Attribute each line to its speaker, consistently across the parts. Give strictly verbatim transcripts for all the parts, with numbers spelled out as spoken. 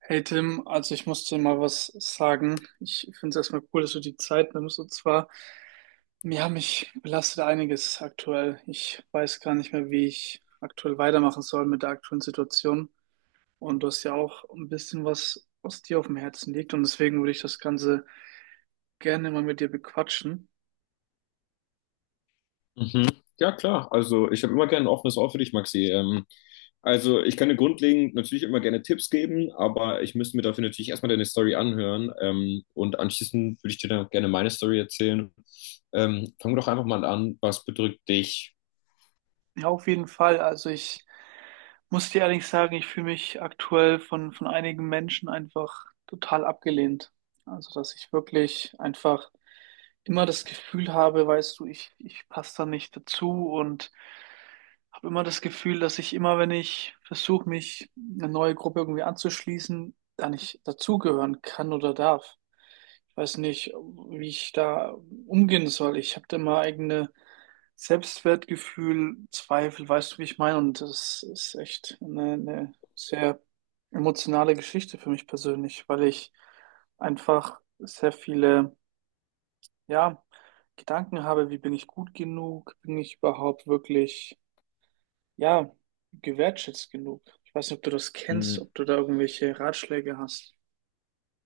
Speaker 1: Hey Tim, also ich muss dir mal was sagen. Ich finde es erstmal cool, dass du die Zeit nimmst. Und zwar, ja, mich belastet einiges aktuell. Ich weiß gar nicht mehr, wie ich aktuell weitermachen soll mit der aktuellen Situation. Und du hast ja auch ein bisschen was, was dir auf dem Herzen liegt. Und deswegen würde ich das Ganze gerne mal mit dir bequatschen.
Speaker 2: Mhm. Ja, klar. Also ich habe immer gerne ein offenes Ohr für dich, Maxi. Ähm, also ich kann dir grundlegend natürlich immer gerne Tipps geben, aber ich müsste mir dafür natürlich erstmal deine Story anhören. Ähm, und anschließend würde ich dir dann gerne meine Story erzählen. Ähm, fang doch einfach mal an. Was bedrückt dich?
Speaker 1: Ja, auf jeden Fall. Also ich muss dir ehrlich sagen, ich fühle mich aktuell von, von einigen Menschen einfach total abgelehnt. Also, dass ich wirklich einfach immer das Gefühl habe, weißt du, ich, ich passe da nicht dazu und habe immer das Gefühl, dass ich immer, wenn ich versuche, mich eine neue Gruppe irgendwie anzuschließen, da nicht dazugehören kann oder darf. Ich weiß nicht, wie ich da umgehen soll. Ich habe da mal eigene Selbstwertgefühl, Zweifel, weißt du, wie ich meine? Und das ist echt eine, eine sehr emotionale Geschichte für mich persönlich, weil ich einfach sehr viele, ja, Gedanken habe, wie bin ich gut genug? Bin ich überhaupt wirklich, ja, gewertschätzt genug? Ich weiß nicht, ob du das kennst,
Speaker 2: Hm,
Speaker 1: ob du da irgendwelche Ratschläge hast.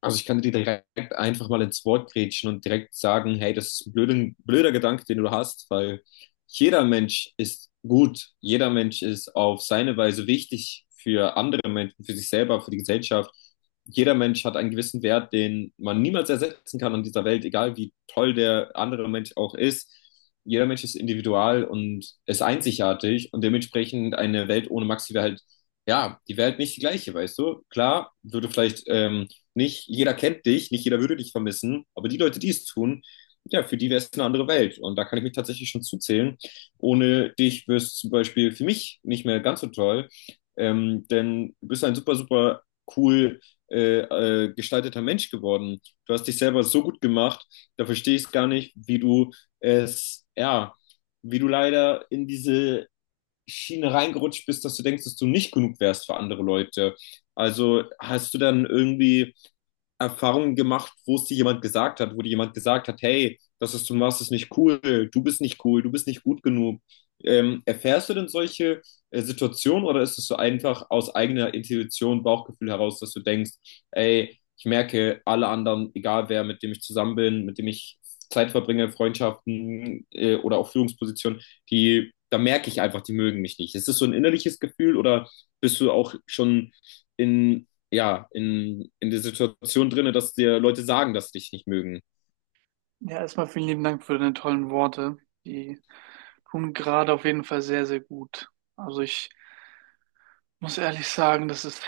Speaker 2: Also ich kann dir direkt einfach mal ins Wort grätschen und direkt sagen, hey, das ist ein blöder, blöder Gedanke, den du hast, weil jeder Mensch ist gut, jeder Mensch ist auf seine Weise wichtig für andere Menschen, für sich selber, für die Gesellschaft. Jeder Mensch hat einen gewissen Wert, den man niemals ersetzen kann in dieser Welt, egal wie toll der andere Mensch auch ist. Jeder Mensch ist individual und ist einzigartig und dementsprechend eine Welt ohne Max wäre halt, ja, die wäre halt nicht die gleiche, weißt du? Klar, würde vielleicht ähm, nicht jeder kennt dich, nicht jeder würde dich vermissen, aber die Leute, die es tun, ja, für die wäre es eine andere Welt. Und da kann ich mich tatsächlich schon zuzählen. Ohne dich wäre es zum Beispiel für mich nicht mehr ganz so toll, ähm, denn du bist ein super, super cool äh, äh, gestalteter Mensch geworden. Du hast dich selber so gut gemacht, da verstehe ich es gar nicht, wie du es, ja, wie du leider in diese Schiene reingerutscht bist, dass du denkst, dass du nicht genug wärst für andere Leute. Also hast du dann irgendwie Erfahrungen gemacht, wo es dir jemand gesagt hat, wo dir jemand gesagt hat, hey, das, was du machst, ist nicht cool, du bist nicht cool, du bist nicht gut genug. Ähm, erfährst du denn solche äh, Situationen oder ist es so einfach aus eigener Intuition, Bauchgefühl heraus, dass du denkst, ey, ich merke, alle anderen, egal wer, mit dem ich zusammen bin, mit dem ich Zeit verbringe, Freundschaften äh, oder auch Führungspositionen, die, da merke ich einfach, die mögen mich nicht. Ist es so ein innerliches Gefühl oder bist du auch schon in ja, in, in der Situation drinne, dass dir Leute sagen, dass sie dich nicht mögen.
Speaker 1: Ja, erstmal vielen lieben Dank für deine tollen Worte. Die tun gerade auf jeden Fall sehr, sehr gut. Also ich muss ehrlich sagen, das ist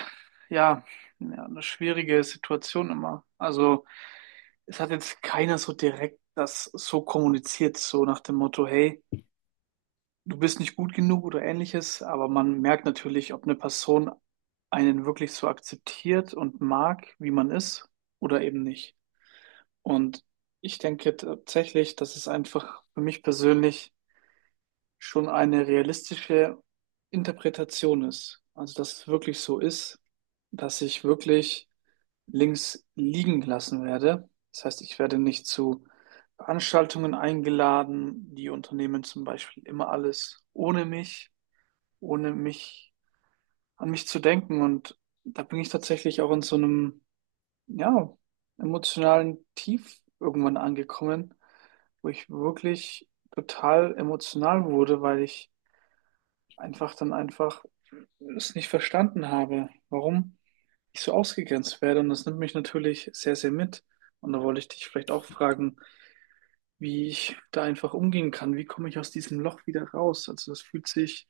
Speaker 1: ja, ja eine schwierige Situation immer. Also es hat jetzt keiner so direkt das so kommuniziert, so nach dem Motto, hey, du bist nicht gut genug oder ähnliches, aber man merkt natürlich, ob eine Person einen wirklich so akzeptiert und mag, wie man ist, oder eben nicht. Und ich denke tatsächlich, dass es einfach für mich persönlich schon eine realistische Interpretation ist. Also, dass es wirklich so ist, dass ich wirklich links liegen gelassen werde. Das heißt, ich werde nicht zu Veranstaltungen eingeladen. Die unternehmen zum Beispiel immer alles ohne mich, ohne mich an mich zu denken. Und da bin ich tatsächlich auch in so einem ja, emotionalen Tief irgendwann angekommen, wo ich wirklich total emotional wurde, weil ich einfach dann einfach es nicht verstanden habe, warum ich so ausgegrenzt werde. Und das nimmt mich natürlich sehr, sehr mit. Und da wollte ich dich vielleicht auch fragen, wie ich da einfach umgehen kann. Wie komme ich aus diesem Loch wieder raus? Also das fühlt sich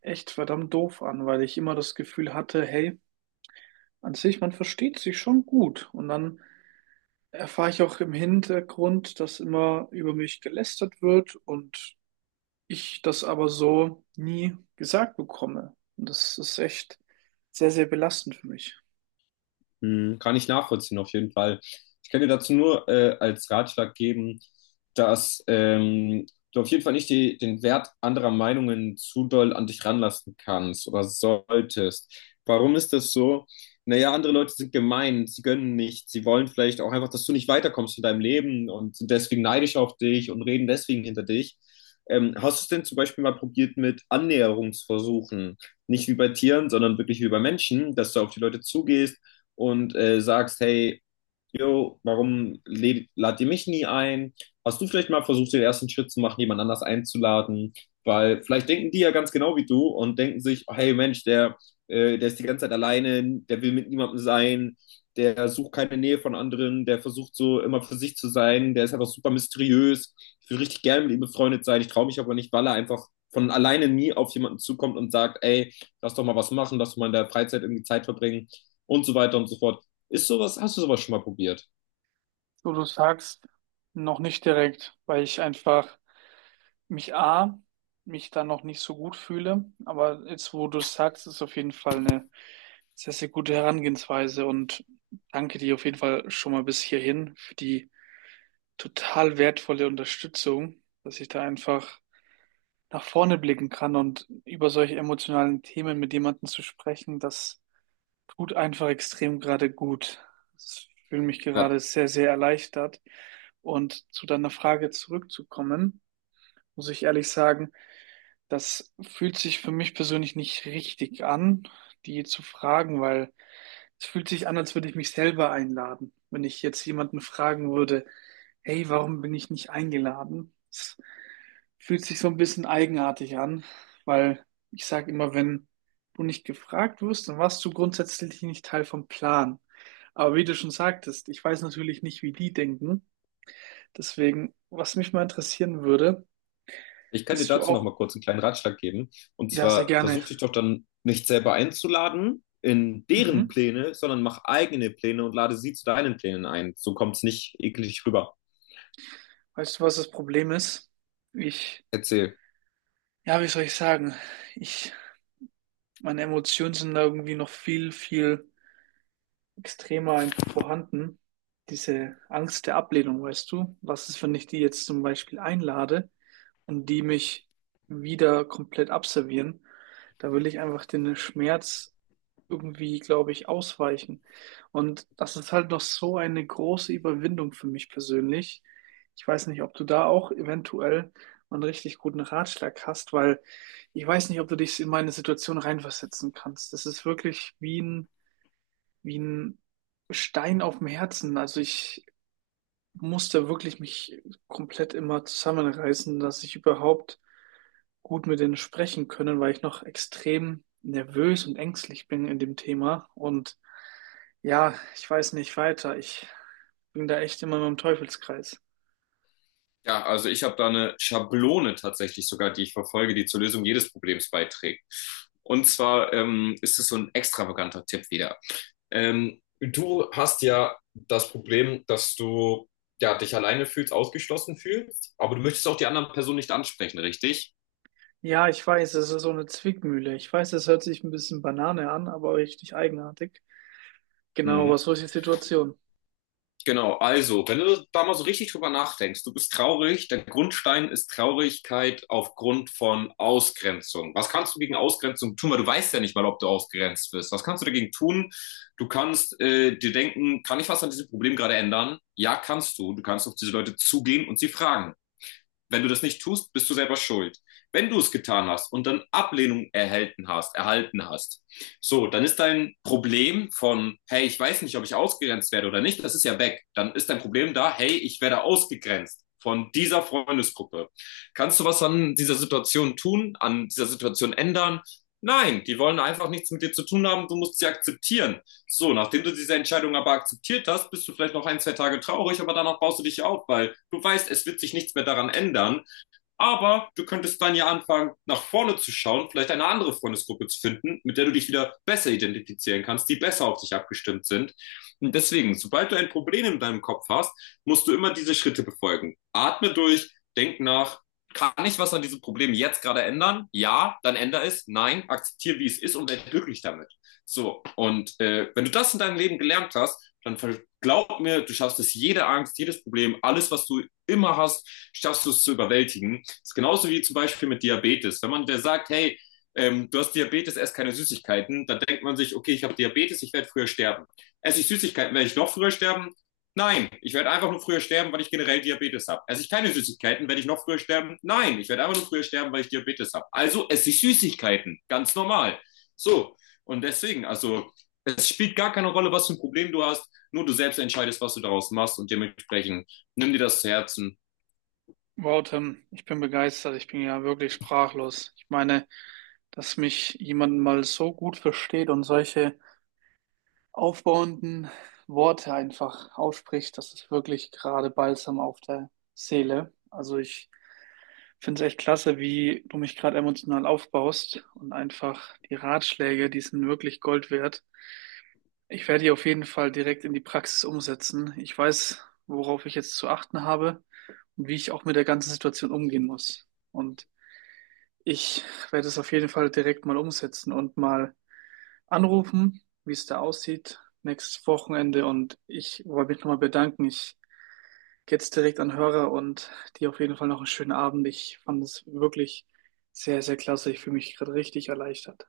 Speaker 1: echt verdammt doof an, weil ich immer das Gefühl hatte, hey, an sich, man versteht sich schon gut. Und dann erfahre ich auch im Hintergrund, dass immer über mich gelästert wird und ich das aber so nie gesagt bekomme. Und das ist echt sehr, sehr belastend für mich.
Speaker 2: Hm, kann ich nachvollziehen, auf jeden Fall. Ich kann dir dazu nur äh, als Ratschlag geben, dass ähm, du auf jeden Fall nicht die, den Wert anderer Meinungen zu doll an dich ranlassen kannst oder solltest. Warum ist das so? Naja, andere Leute sind gemein, sie gönnen nicht, sie wollen vielleicht auch einfach, dass du nicht weiterkommst in deinem Leben und sind deswegen neidisch auf dich und reden deswegen hinter dich. Ähm, hast du es denn zum Beispiel mal probiert mit Annäherungsversuchen? Nicht wie bei Tieren, sondern wirklich wie bei Menschen, dass du auf die Leute zugehst, und äh, sagst, hey, jo, warum lädt, ladet ihr mich nie ein? Hast du vielleicht mal versucht, den ersten Schritt zu machen, jemand anders einzuladen? Weil vielleicht denken die ja ganz genau wie du und denken sich, oh, hey Mensch, der, äh, der ist die ganze Zeit alleine, der will mit niemandem sein, der sucht keine Nähe von anderen, der versucht so immer für sich zu sein, der ist einfach super mysteriös. Ich würde richtig gerne mit ihm befreundet sein, ich traue mich aber nicht, weil er einfach von alleine nie auf jemanden zukommt und sagt, ey, lass doch mal was machen, lass doch mal in der Freizeit irgendwie Zeit verbringen und so weiter und so fort. Ist sowas, hast du sowas schon mal probiert?
Speaker 1: So, du sagst noch nicht direkt, weil ich einfach mich A, mich da noch nicht so gut fühle. Aber jetzt, wo du es sagst, ist auf jeden Fall eine sehr, sehr gute Herangehensweise und danke dir auf jeden Fall schon mal bis hierhin für die total wertvolle Unterstützung, dass ich da einfach nach vorne blicken kann, und über solche emotionalen Themen mit jemandem zu sprechen, das tut einfach extrem gerade gut. Ich fühle mich
Speaker 2: Ja,
Speaker 1: gerade sehr, sehr erleichtert. Und zu deiner Frage zurückzukommen, muss ich ehrlich sagen, das fühlt sich für mich persönlich nicht richtig an, die zu fragen, weil es fühlt sich an, als würde ich mich selber einladen. Wenn ich jetzt jemanden fragen würde, hey, warum bin ich nicht eingeladen? Es fühlt sich so ein bisschen eigenartig an, weil ich sage immer, wenn du nicht gefragt wirst, dann warst du grundsätzlich nicht Teil vom Plan. Aber wie du schon sagtest, ich weiß natürlich nicht, wie die denken. Deswegen, was mich mal interessieren würde,
Speaker 2: ich kann dir
Speaker 1: bist du
Speaker 2: dazu noch
Speaker 1: auch,
Speaker 2: mal kurz einen kleinen Ratschlag geben. Und
Speaker 1: ja, sehr
Speaker 2: zwar
Speaker 1: gerne.
Speaker 2: versuch dich doch dann nicht selber einzuladen in deren
Speaker 1: Mhm.
Speaker 2: Pläne, sondern mach eigene Pläne und lade sie zu deinen Plänen ein. So kommt es nicht eklig rüber.
Speaker 1: Weißt du, was das Problem ist? Ich,
Speaker 2: Erzähl.
Speaker 1: ja, wie soll ich sagen? Ich, meine Emotionen sind da irgendwie noch viel, viel extremer einfach vorhanden. Diese Angst der Ablehnung, weißt du? Was ist, wenn ich die jetzt zum Beispiel einlade und die mich wieder komplett abservieren? Da will ich einfach den Schmerz irgendwie, glaube ich, ausweichen. Und das ist halt noch so eine große Überwindung für mich persönlich. Ich weiß nicht, ob du da auch eventuell einen richtig guten Ratschlag hast, weil ich weiß nicht, ob du dich in meine Situation reinversetzen kannst. Das ist wirklich wie ein wie ein Stein auf dem Herzen. Also ich musste wirklich mich komplett immer zusammenreißen, dass ich überhaupt gut mit denen sprechen können, weil ich noch extrem nervös und ängstlich bin in dem Thema. Und ja, ich weiß nicht weiter. Ich bin da echt immer im Teufelskreis.
Speaker 2: Ja, also ich habe da eine Schablone tatsächlich sogar, die ich verfolge, die zur Lösung jedes Problems beiträgt. Und zwar ähm, ist es so ein extravaganter Tipp wieder. Ähm, du hast ja das Problem, dass du ja, dich alleine fühlst, ausgeschlossen fühlst, aber du möchtest auch die anderen Personen nicht ansprechen, richtig?
Speaker 1: Ja, ich weiß, es ist so eine Zwickmühle. Ich weiß, es hört sich ein bisschen Banane an, aber richtig eigenartig. Genau,
Speaker 2: Mhm.
Speaker 1: aber so ist die Situation.
Speaker 2: Genau, also, wenn du da mal so richtig drüber nachdenkst, du bist traurig, der Grundstein ist Traurigkeit aufgrund von Ausgrenzung. Was kannst du gegen Ausgrenzung tun? Weil du weißt ja nicht mal, ob du ausgrenzt wirst. Was kannst du dagegen tun? Du kannst äh, dir denken, kann ich was an diesem Problem gerade ändern? Ja, kannst du. Du kannst auf diese Leute zugehen und sie fragen. Wenn du das nicht tust, bist du selber schuld. Wenn du es getan hast und dann Ablehnung erhalten hast, erhalten hast, so, dann ist dein Problem von, hey, ich weiß nicht, ob ich ausgegrenzt werde oder nicht, das ist ja weg. Dann ist dein Problem da, hey, ich werde ausgegrenzt von dieser Freundesgruppe. Kannst du was an dieser Situation tun, an dieser Situation ändern? Nein, die wollen einfach nichts mit dir zu tun haben, du musst sie akzeptieren. So, nachdem du diese Entscheidung aber akzeptiert hast, bist du vielleicht noch ein, zwei Tage traurig, aber danach baust du dich auf, weil du weißt, es wird sich nichts mehr daran ändern. Aber du könntest dann ja anfangen, nach vorne zu schauen, vielleicht eine andere Freundesgruppe zu finden, mit der du dich wieder besser identifizieren kannst, die besser auf dich abgestimmt sind. Und deswegen, sobald du ein Problem in deinem Kopf hast, musst du immer diese Schritte befolgen. Atme durch, denk nach, kann ich was an diesem Problem jetzt gerade ändern? Ja, dann ändere es. Nein, akzeptiere, wie es ist und werde glücklich damit. So, und äh, wenn du das in deinem Leben gelernt hast, dann glaub mir, du schaffst es jede Angst, jedes Problem, alles, was du immer hast, schaffst du es zu überwältigen. Das ist genauso wie zum Beispiel mit Diabetes. Wenn man der sagt, hey, ähm, du hast Diabetes, ess keine Süßigkeiten, dann denkt man sich, okay, ich habe Diabetes, ich werde früher sterben. Esse ich Süßigkeiten, werde ich noch früher sterben? Nein, ich werde einfach nur früher sterben, weil ich generell Diabetes habe. Esse ich keine Süßigkeiten, werde ich noch früher sterben? Nein, ich werde einfach nur früher sterben, weil ich Diabetes habe. Also esse ich Süßigkeiten, ganz normal. So, und deswegen, also es spielt gar keine Rolle, was für ein Problem du hast, nur du selbst entscheidest, was du daraus machst und dementsprechend nimm dir das zu Herzen.
Speaker 1: Wow, Tim, ich bin begeistert. Ich bin ja wirklich sprachlos. Ich meine, dass mich jemand mal so gut versteht und solche aufbauenden Worte einfach ausspricht, das ist wirklich gerade Balsam auf der Seele. Also ich finde es echt klasse, wie du mich gerade emotional aufbaust, und einfach die Ratschläge, die sind wirklich Gold wert. Ich werde die auf jeden Fall direkt in die Praxis umsetzen. Ich weiß, worauf ich jetzt zu achten habe und wie ich auch mit der ganzen Situation umgehen muss. Und ich werde es auf jeden Fall direkt mal umsetzen und mal anrufen, wie es da aussieht, nächstes Wochenende. Und ich wollte mich nochmal bedanken. Ich gehe jetzt direkt an den Hörer und dir auf jeden Fall noch einen schönen Abend. Ich fand es wirklich sehr, sehr klasse. Ich fühle mich gerade richtig erleichtert.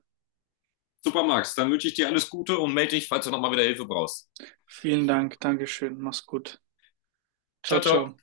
Speaker 2: Super, Max. Dann wünsche ich dir alles Gute und melde dich, falls du nochmal wieder Hilfe brauchst.
Speaker 1: Vielen Dank. Dankeschön. Mach's gut. Ciao,
Speaker 2: Ciao, ciao.
Speaker 1: ciao.